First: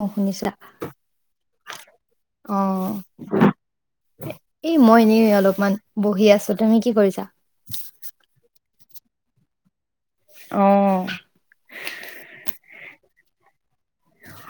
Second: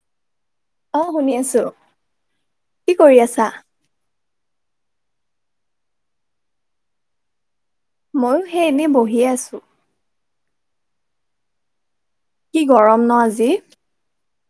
অ', শুনিছা? অ', শুনি আছো, অ কি কৰি আছা? মান বহি আছো, তুমি কি কৰিছা? ময়ো সেই এনে বহিয়ে আছো। অ'। কি গৰম ন' আজি।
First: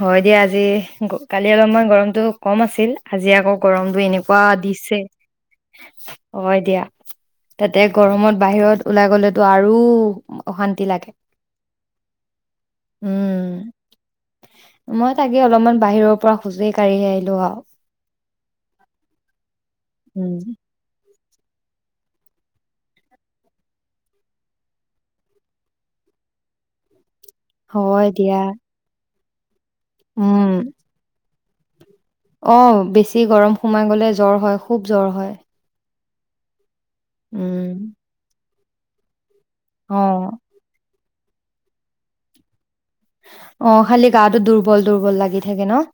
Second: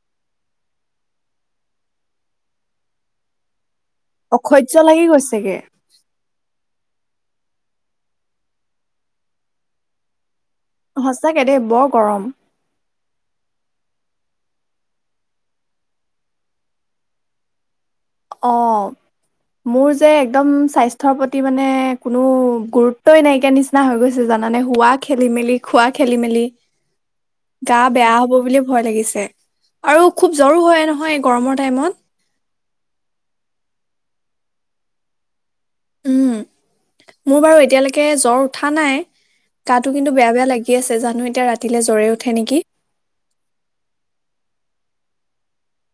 হয় দিয়া আজি কালি অলপমানই গৰমতটো কম আছিল আজি আকৌ গৰমটো এনেকুৱা অসহ্য দিছে, লাগি গৈছেগে হয় দিয়া। তাতে গৰমত বাহিৰত ওলাই গ'লেতো আৰু অশান্তি লাগে। সচাকে দেই বৰ গৰম। উম মই তাকে অলপমান বাহিৰৰ পৰা খোজ কাঢ়ি আহিলো আৰু। অ'। মোৰ যে উম এক্দম স্বাস্থ্যৰ প্ৰতি অ', মানে কোনো গুৰুত্বই নাইকা নিচিনা হৈ গৈছে জানানে হোৱা খেলি মেলি, খোৱা খেলি মেলি। গা হয় বেয়া হ'ব দিয়া বুলি ভয় লাগিছে। আৰু খুব উম জ্বৰও হয় নহয়, গৰমৰ টাইমত অ বেছি গৰম সোমাই গলে জ্বৰ হয় খুব জ্বৰ হয়। উম। মোৰ বাৰু উম এতিয়ালৈকে জ্বৰ কথা নাই অ গাটো কিন্তু বেয়া বেয়া লাগি আছে যা নো এতিয়া ৰাতিলেলৈ জ্বৰে উঠে নেকি! অ খালি গাটো দুৰ্বল দুৰ্বল লাগি থাকে ন।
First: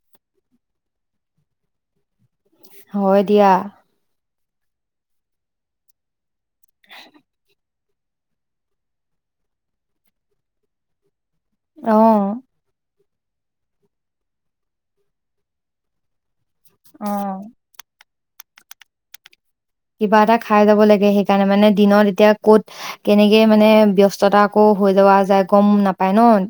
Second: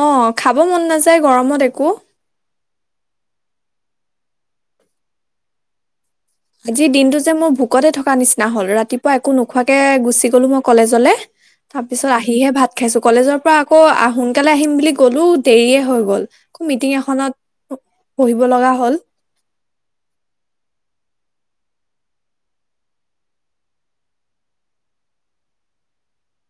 অ খাব মন নাযায় গৰমত একো। হয় দিয়া। আজিৰ দিনটো যে মোৰ ভুক কতে থকা নিচিনা হ'ল ৰাতিপুৱা একো নোখোৱাকে গুচি গ'লো মই কলেজলে তাৰ পিছত অ', আহিহে ভাত খাইছো। কলেজৰ পৰা আকৌ সোনকালে আহিম বুলি গলো দেৰিয়ে হৈ গ'ল মিটিং অ', এখনত বহিব লগা হ'ল। কিবা এটা খাই যাব লাগে সেইকাৰণে মানে দিনত এতিয়া কত কেনেকে মানে ব্যস্ততা আকৌ হৈ লোৱা যায় গম নাপ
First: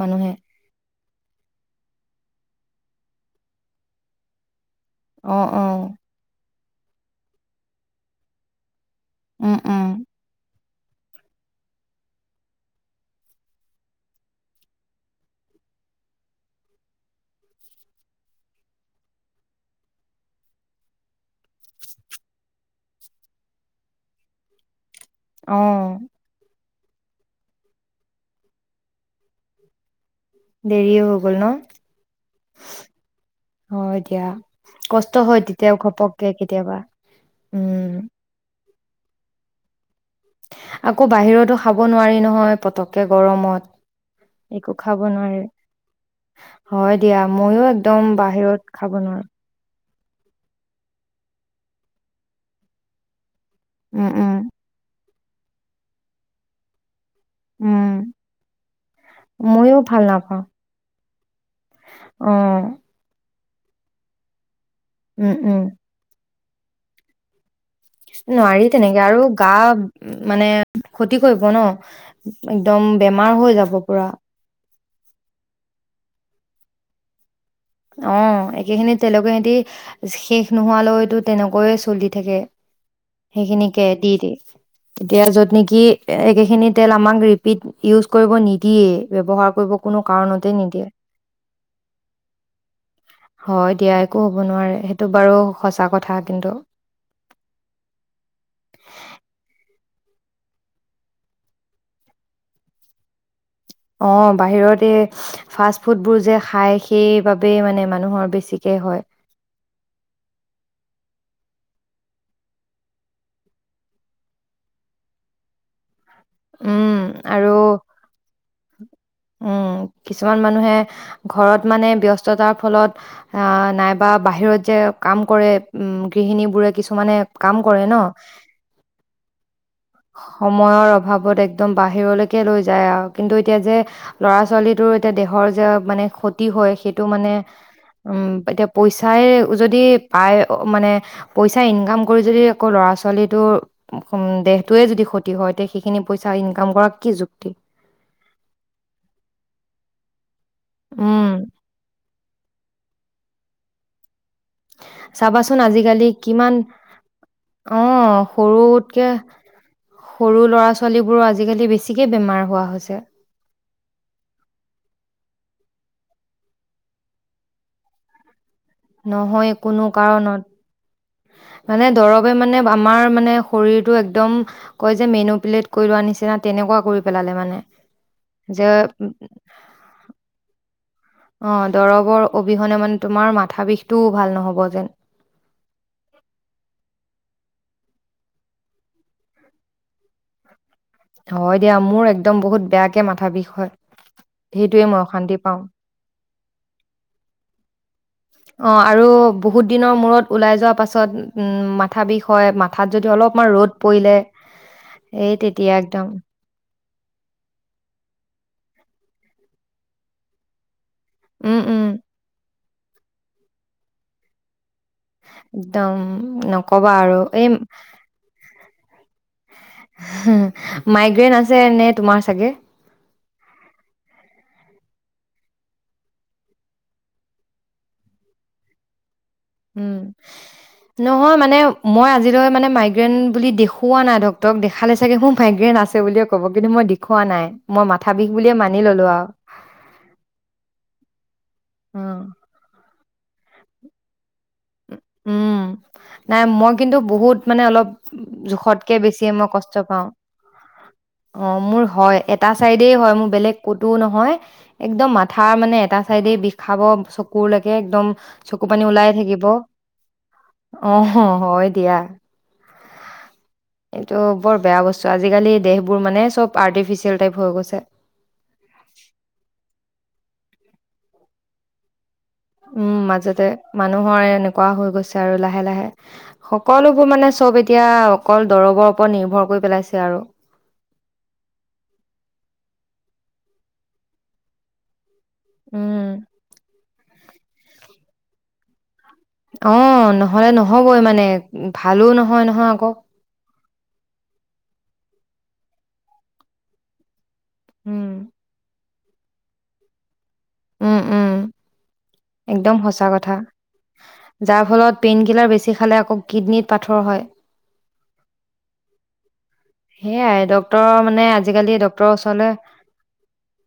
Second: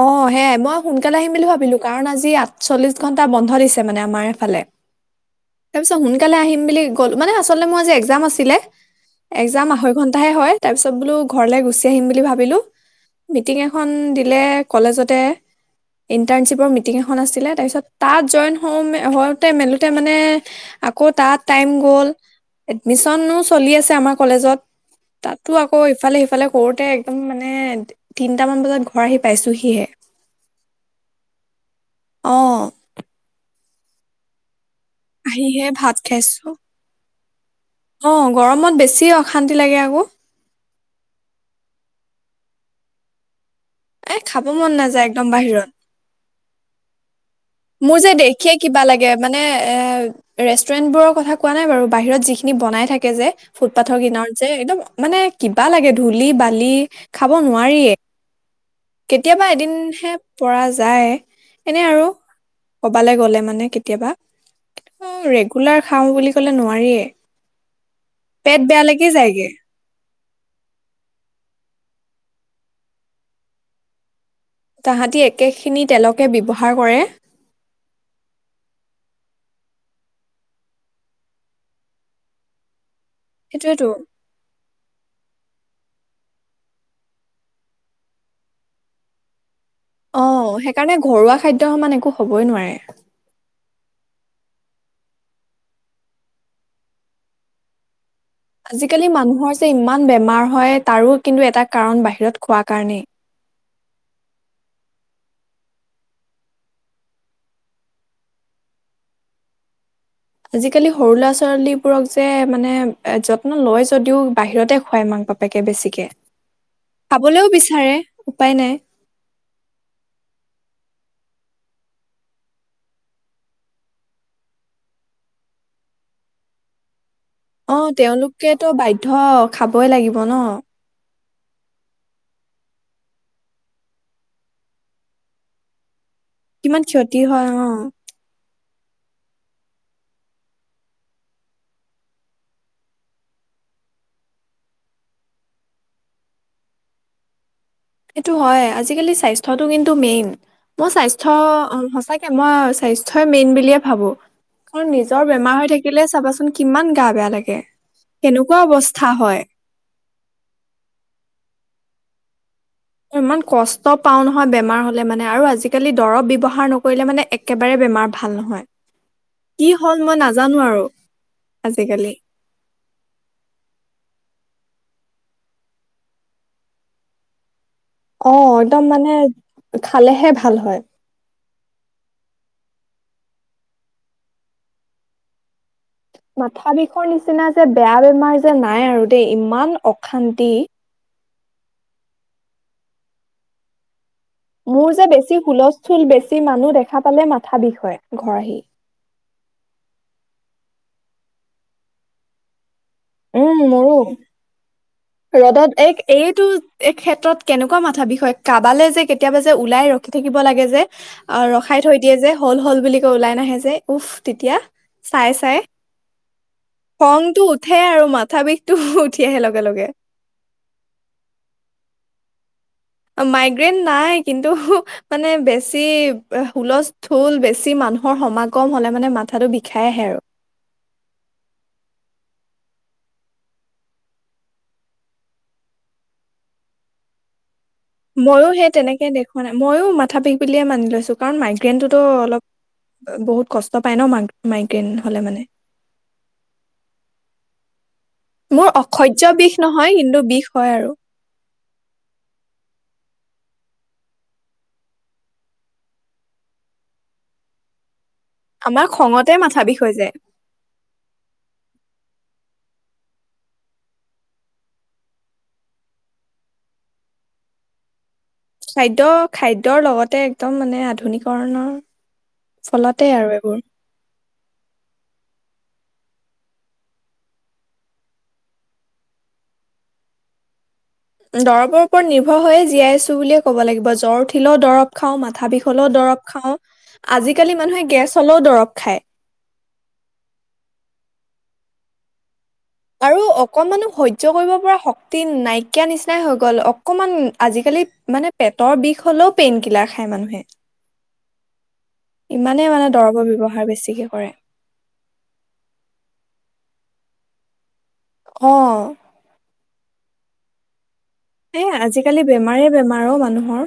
অ সেয়াই মই শুন সোনকালে আহিম বুলি ভাবিলো কাৰণ আজি আঠচল্লিশ ঘণ্টা বন্ধ দিছে মানে আমাৰ এইফালে। অ', অ', তাৰপিছত সোনকালে আহিম আবেলি মানে আচলতে মোৰ এক্সাম আছিলে উম, এক্সাম উম, আঢ়ৈ ঘন্টাহে হয়। তাৰ পিছত বোলো ঘৰলে গুচি আহিম বুলি ভাবিলো মিটিং এখন দিলে কলেজতে ইণ্টাৰণশ্বিপৰ মিটিং এখন আছিলে তাৰপিছত তাত জইন হওঁতে মেলোতে মানে আকৌ তাত টাইম গ'ল এডমিশনো চলি আছে আমাৰ কলেজত তাতো আকৌ অ', ইফালে সিফালে কৰোঁতে একদম মানে তিনিটা মান বজাত ঘৰ আহি পাইছোঁহিহে। দেৰি হৈ গল ন? অ হ‌য় দিয়া। কষ্ট হয় আহিহে তেতিয়াও ভাত ঘপককে খাইছো কেতিয়াবা উম। কি অশান্তি লাগে আকৌ আকৌ বাহিৰতো খাব নোৱাৰি নহয় পতককে এ খাব গৰমত মন একো খাব নাযায় একদম নোৱাৰে বাহিৰত হয় দিয়া ময়ো মোৰ একদম যে দেখিয়ে বাহিৰত কিবা খাব লাগে নোৱাৰো মানে এ ৰেষ্টুৰেন্ট বোৰৰ কথা কোৱা নাই বাৰু বাহিৰত যিখিনি বনাই থাকে যে ফুটপাথৰ উম, উম, কিনাৰত যে একদম মানে কিবা লাগে ধূলি বালি খাব উম, নোৱাৰিয়ে কেতিয়াবা ময়ো ভাল এদিনহে নাপাওঁ পৰা যায় এনে আৰু অ', কবালৈ গ'লে মানে ে কেতিয়াবা অ উম, উম। ৰেগুলাৰ খাওঁ বুলি কলে নোৱাৰিয়েই নোৱাৰি তেনেকে আৰু গা মানে ক্ষতি কৰিব ন একদম বেমাৰ হৈ যাব পুৰা তাহাঁতি একেখিনি তেলকে ব্যৱহাৰ কৰে অ একেখিনিত তেলোকে সিতি শেষ নোহোৱালৈতো তেনেকৈয়ে চলি থাকে সেইখিনিকে সেইটোয়েতো দি দ এতিয়া য'ত নেকি স একেখিনি তেল আমাক ৰিপিট ইউজ কৰিব নিদিয়ে ব্যৱহাৰ কৰিব কোনো অ কাৰণতে নিদিয়ে সেইকাৰণে ঘৰুৱা খাদ্্য সমান একো ক'বই নোৱাৰে এতিয়া একো হ'ব নোৱাৰে সেইটো বাৰু সঁচা কথা কিন্তু আজিকালি মানুহৰ যে ইমান বেমাৰ হয় তাৰো কিন্তু এটা কাৰণ বাহিৰত খোৱাৰ কাৰণেই অ বাহিৰত এই ফাষ্ট ফুডবোৰ যে খাই সেইবাবেই মানে মানুহৰ বেছিকে হয় আজিকালি সৰু ল'ৰা ছোৱালীবোৰক যে মানে যত্ন লয় যদিও বাহিৰতে খুৱায় মাক বাপেকে বেছিকে উম খাবলেও আৰু বিচাৰে উপায় নাই উম কিছুমান মানুহে ঘৰত মানে ব্যস্ততাৰ ফলত নাইবা বাহিৰত যে কাম কৰে গৃহিণীবোৰে কিছুমানে কাম অ কৰে ন তেওঁলোকেতো বাধ্যয় খাবই লাগিব ন সময়ৰ অভাৱত একদম বাহিৰলৈকে লৈ যায় আৰু কিন্তু এতিয়া যে ল'ৰা ছোৱালীটোৰ এতিয়া দেহৰ যে মানে ক হয় কিমান সেইটো ক্ষতি মানে হয় অ উ এতিয়া পইচাই যদি পায় মানে পইচাই ইনকাম কৰি যদি আকৌ ল'ৰা ছোৱালীটোৰ দেহটোৱে যদি ক্ষতি হয় তে সেইখিনি পইচা ইনকাম কৰ কি যুক্তি এইটো হয় আজিকালি স্বাস্থ্যটো কিন্তু মেইন মোৰ উম, স্বাস্থ্য সচাকে মই স্বাস্থ ই মেইন বুলিয়ে ভাবো কাৰণ নিজৰ বেমাৰ চাবাচোন হৈ থাকিলে আজিকালি চাবাচোন কিমান গা বেয়া লাগে অ কেনেকুৱা সৰুতকে অৱস্থা হয় সৰু ল'ৰা ছোৱালীবোৰ আজিকালি বেছি গতিিকে বেমাৰ হোৱা হয় ইমান কষ্ট পাও নহয় বেমাৰ হলে মানে আৰু আজি আজিকালি দৰৱ ব্যৱহাৰ নকৰিলে মানে একেবাৰে বেমাৰ ভাল নহয় নহয় কি কোনো হ'ল মই নাজানো আৰু কাৰণত মানে আজিকালি। দৰৱে মানে আমাৰ মানে শৰীৰটো একদম কয় যে মেনু প্লেট কৰি লোৱাৰ নিচিনা তেনেকুৱা কৰি পেলালে মানে অ যে একদম মানে খালেহে ভাল হয়। অ দৰৱৰ অবিহনে মানে তোমাৰ মাথা বিষটোও ভাল নহব যেন। মাথা বিষৰ নিচিনা যে বেয়া বেমাৰ যে নাই আৰু দেই ইমান অশান্তি। হয় দিয়া মোৰ একদম বহুত বেয়াকে মাথা বিষ হয় সেইটোৱে মোৰ মই যে অশান্তি বেছি পাওঁ। হুলস্থুল বেছি মানুহ দেখা পালে মাথা বিষ হয় ঘৰ আহি অ', তাৰ পাছত উম মাথা বিষ হয় ম ঠাত যদি অলপমান উম ৰ'দ মোৰো পৰিলে এই ৰদত তেতিয়া এক একদম এইটো এই ক্ষেত্ৰত কেনেকুৱা মাথা বিষ হয় কাৰাবালে যে কেতিয়াবা যে ওলাই ৰখি থাকিব লাগে যে। আৰু উম, উম। ৰখাই থৈ দিয়ে যে হ'ল হল। বুলি কয় ওলাই নাহে যে উফ তেতিয়া চাই চাই একদম নক'বা আৰু খংটো এই উঠে আৰু মাথা বিষটো উঠি আহে লগে লগে। মাইগ্ৰেইন আছে নে তোমাৰ চাগে মাইগ্ৰেইন নাই কিন্তু মানে বেছি হুলস্থুল বেছি মানুহৰ সমাগম হলে মানে মাথাটো বিষাই উম আহে আৰু নহয় মানে মই আজিলৈ মানে। মাইগ্ৰেণ্ট বুলি দেখুওবা নাই ডক্তৰক দেখালে চাগে মোৰ মাইগ্ৰেণ্ট আছে বুলিয়ে ক'ব কিন্তু মই দেখুওবা নাই মই মাথা বিষ ময়ো বুলিয়ে সেই মানি ল'লো তেনেকে আৰু দেখুুওৱা নাই মইয়ো মাথা বিষ বুলিয়ে মানি লৈছো কাৰণ মাইগ্ৰেইনটোতো অ', অলপ বহুত কষ্ট চ পাইন ম ম উম নাই মই কিন্তু বহুত মানে অলপ মোৰ জোখতকে অসহ্য বেছিয়ে মই বিষ কষ্ট নহয় পাওঁ। কিন্তু বিষ হয় আৰু অঁ মোৰ হয় এটা চাইডেই হয় মোৰ বেলেগ ক'তোও নহয় একদম মাথাৰ মানে এটা চাইডেই বিষাব চকুৰলৈকে একদম আমাৰ খঙতে মাথা বিষ হয় আহ হয় দিয়া। এইটো বৰ বেয়া বস্তু আজিকালি দেহবোৰ মানে চব আৰ্টিফিচিয়েল টাইপ হৈ গৈছে খাদ্য খাদ্যৰ লগতে একদম মানে আধুনিকৰণৰ উম ফলতে আৰু মাজতে এইবোৰ মানুহৰ এনেকুৱা হৈ গৈছে আৰু লাহে লাহে সকলোবোৰ মানে চব এতিয়া অকল দৰবৰ ওপৰত নিৰ্ভৰ কৰি পেলাইছে আৰু দৰবৰ ওপৰত নিৰ্ভৰ হৈয়ে জীয়াই আছো বুলিয়ে ক'ব লাগিব জ্বৰ উঠিলেও দৰব খাও মা মাথা বিষ হ'লেও উম দৰৱ খাওঁ আজিকালি মানুহে গেছ হ'লেও দৰৱ খায়। অ নহলে নহবই মানে ভালো নহয় হা ক অকণমানহ সহ্য কৰিব পৰা শক্তি নাইকিয়া নিচিনাই হৈ গ'ল অকণমান আজিকালি উম মানে পেটৰ বিষ হলেও পেইন কিলাৰ খায় মানুহে উম উম ইমানেই একদম মানে সচা দৰৱৰ কথা ব্যৱহাৰ বেছিকে কৰে যাৰ ফলত পেইন কিলাৰ বেছি খালে আকৌ কিডনিত পাথ ওঠৰ হয় অ সেয়াই ডক্টৰ মানে এ আজিকালি বেমাৰে বেমাৰ অ মানুহৰ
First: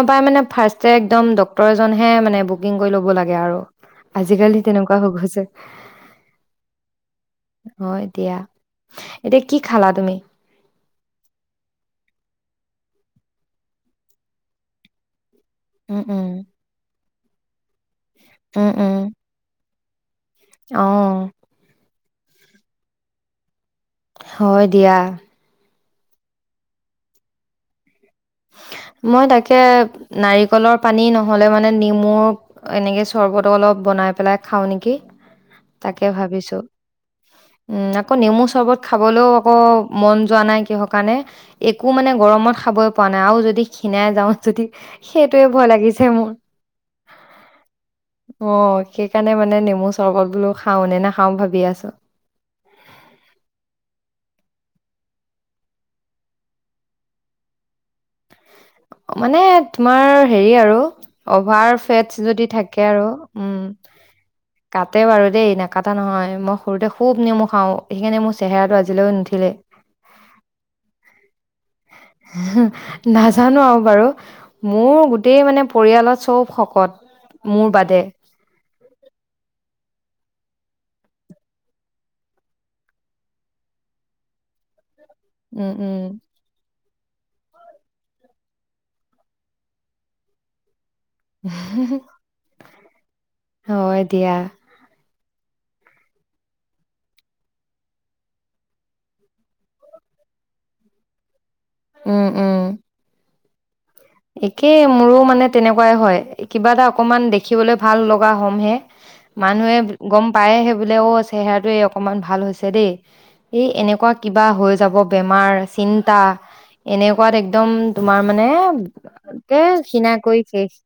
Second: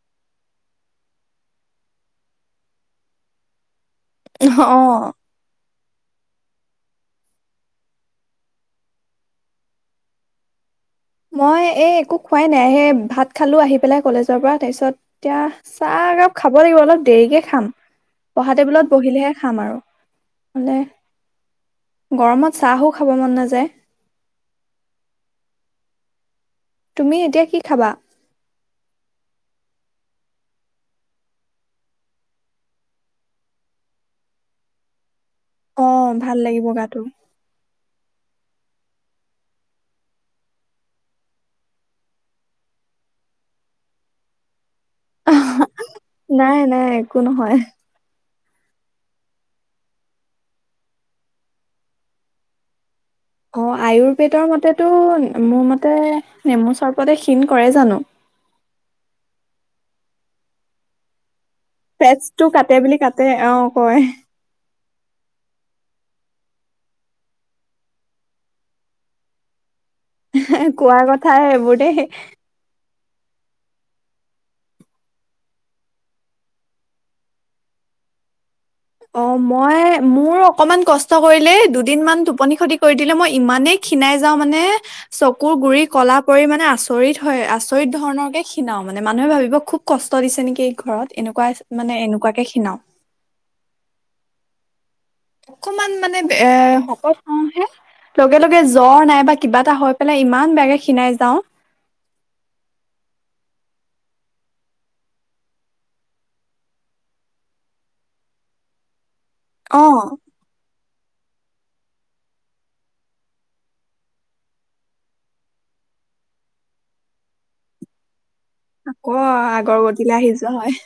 উ পাই মানে ফাৰ্ষট একদম ড্ক্তৰ এজনহে মানে বুকিং কৰি ল'ব লাগে আৰু আজিকাবলি অ তেনেকুৱা হৈ গৈছে অ এতিয়া এতিয়া কি খালা তুমি মই এই একো খোৱাই নাই সে ভাত খালো আহি পেলাই কলেজৰ পৰা তাৰপিছত এতিয়া উম, চাহ উম, একপ খাব লাগিব অলপ দেৰিকে খাম পঢ়া টেবুলত বহিলেহে খাম আৰু মানে আহ গৰমত চাহো খাব মন নাযায় হয় দিয়া তুমি এতিয়া কি খাবা মই তাকে নাৰিকলৰ পানী নহ'লে মানে নেমু এনেকে চৰ্বত অলপ বনাই পেলাই খাওঁ নেকি অ তাকে ভাল ভাবিছোঁ। লাগিব গাতটো উম, আকৌ নেমু চৰ্বত খাবলৈও আকৌ মন যোৱা নাই কিহৰ কাৰণে একো মানে গৰমত খাব বনাও যদি ষীণাই যাওঁ যদি সেইটোৱে ভয় লাগিছে মোৰ। নাই নাই একো নহয় অ সেইকাৰণে মানে নেমু চৰ্বত বোলো খাও নে নাখাও ভাবি আছো অ আয়ুৰ্বেদৰ মতেতো মোৰ মতে নেমু চৰ্বতে ক্ষীণ কৰে জানো মানে তোমাৰ হেৰি আৰু অভাৰ ফেটছ তেজটো যদি কাটে থাকে বুলি আৰু কাটে অ উম কয় কাটে বাৰু দেই নাকটা নহয় মই সৰুতে খুব নেমু খাওঁ সেইকাৰণে মোৰ চেহেৰাটো আজিলৈও নুঠিলে এ কোৱা আগত থায় বোটেই নাজানো আৰু বাৰু, মোৰ গোটেই মানে পৰিয়ালত চব শকত মোৰ বাদে। অ', ময়-মোৰ অকমান কষ্ট কৰিলে, দুদিনমান টোপনি খতি কৰি দিলে। মই ইমানেই ক্ষীণাই যাওঁ মানে চকুৰ উম, গুৰি উম, কলা পৰি, মানে আচ আচৰিত হয়। আচৰিত ধৰণৰকে ক্ষীণাও, মানে মানুহে ভাবিব খুব কষ্ট দিছে নেকি এইক ঘৰত। এনেকুৱাহ মানে এনেকুৱাকে ক্ষীণাও। হয় দিয়া। অকমান মানে এ শকত হ‌ওঁ হে। লগে-লগে জ্বৰ নাই বা কিবা এটা হৈ পেলাই ইমান বেয়াকে ক্ষীণাই যাওঁ উম, উম। একেই মোৰো মানে তেনেকুৱাই হয়, কিবা এটা অকমান দেখিবলৈ ভাল লগা হ'মহে মানুহে অ' গম পায়, সেই বোলে অ', চেহেৰাটো অকমান ভাল হৈছে দেই। এই এনেকুৱা কিবা হৈ যাব বেমাৰ, চিন্তা। এনেকুৱাত একদম তোমাৰ মানে। একে আকৌ আগৰ গতিলৈ আহি যোৱা হয়।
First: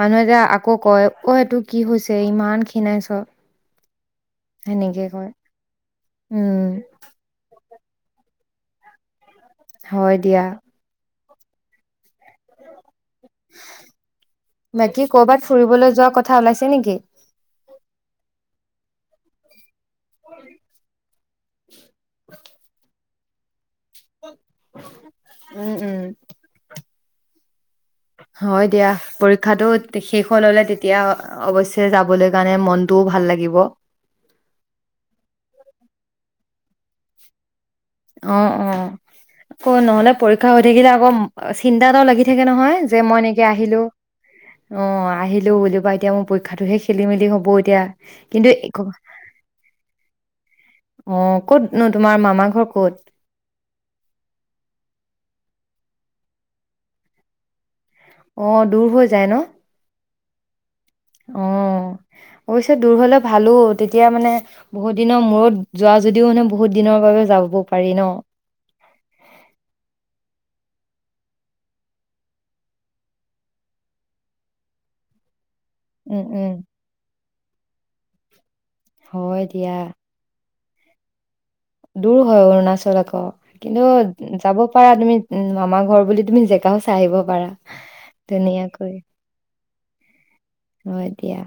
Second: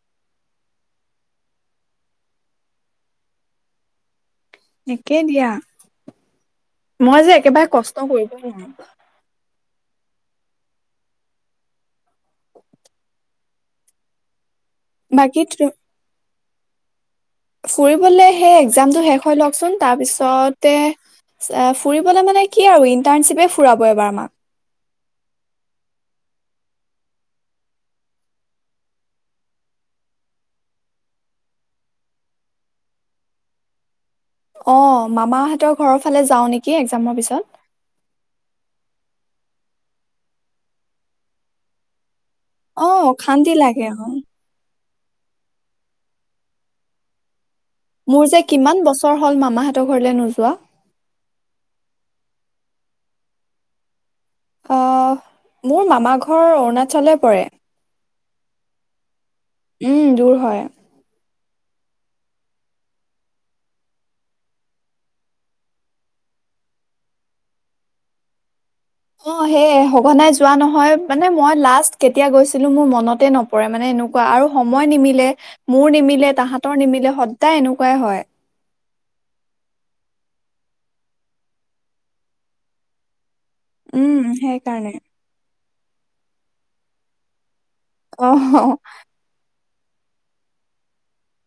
মানুহ যে আকৌ কয়, অ', এইটো কি হৈছে। ইমান ক্ষীণাইছোঁ। একে দিয়া। উম মই যে একেবাৰে কষ্ট ত কৰিব নোৱাৰো। হয় দিয়া। [unintelligible] বাকী ক'ৰবাত ফুৰিবলৈ যোৱা কথ কথা ওলাইছে নেকি। ফুৰিবলে, সেই এক্সাম শেষ হৈ লওকচোন। তাৰ পিছতে, এ ফুৰিবলে মানে কি আৰু ইন ইন্টাৰচিপে ফুৰাব এইবাৰ আমাক। উম, উম। হয় দিয়া। পৰীক্ষাটো শেষ হৈ ল'লে, তেতিয়া অৱশ্যে যাবলৈ কাৰণে মনটোও ভাল লাগিব। এফালে যাওঁ নেকি, এক্সামৰ পিছত। অ', অ, আকৌ নহ'লে পৰীক্ষা হৈ থাকিলে, আকৌ চিন্তা এটাও লাগি থ থাকে নহয়। অ যে মই এনেকে অশান্তি আহিলোঁ। লাগে অ অ', আহিলোঁ বুলি কৈ, এতিয়া মোৰ পৰীক্ষাটোহে খেলি-মেলি হ'ব। এত- মোৰ যে কিমান বছৰ হ'ল মামাহঁতৰ ঘৰলে নোযোৱা। অ', কতনো, তোমাৰ মামা ঘৰ ক'ত। অ', মোৰ মামা ঘৰ অৰুণাচলে পৰে অ', দূৰ হৈ যায় ন। উম, দূৰ হয় অ', অৱশ্যে দূৰ হ'লে ভালো, তেতিয়া মানে বহুত দিনৰ মূৰত যোৱা যদিও মানে বহুত দিনৰ বাবে যাব পাৰি ন। অ', সেয়ে সঘনাই যোৱা নহয়, মানে মই লাষ্ট কেতিয়া গৈছিলো। মোৰ মনতে নপৰে, মানে এনেকুৱা আৰু সময় নিমিলে। মোৰ উম, নিমিলে, উম, তাহতৰ নিমিলে সদায় এনেকুৱাই হয়। হয় দিয়া। দূৰ হয় অৰুণাচল আকৌ উম কিন্তু যাব সেইকাৰণে পাৰা তুমি মামাক ঘৰ বুলি তুমি জেগাও চাই আহিব পাৰা আহ ধুনীয়াকৈ হয় দিয়া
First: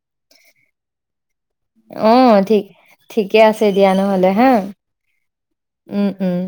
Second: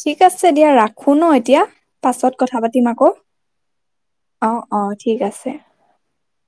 ঠিক আছে দিয়া ৰাখো ন এতিয়া অ পাছত কথা ঠিক পাতিম আকৌ ঠিকে আছে দিয়া নহ'লে অ হা অ ঠিক আছে উম উম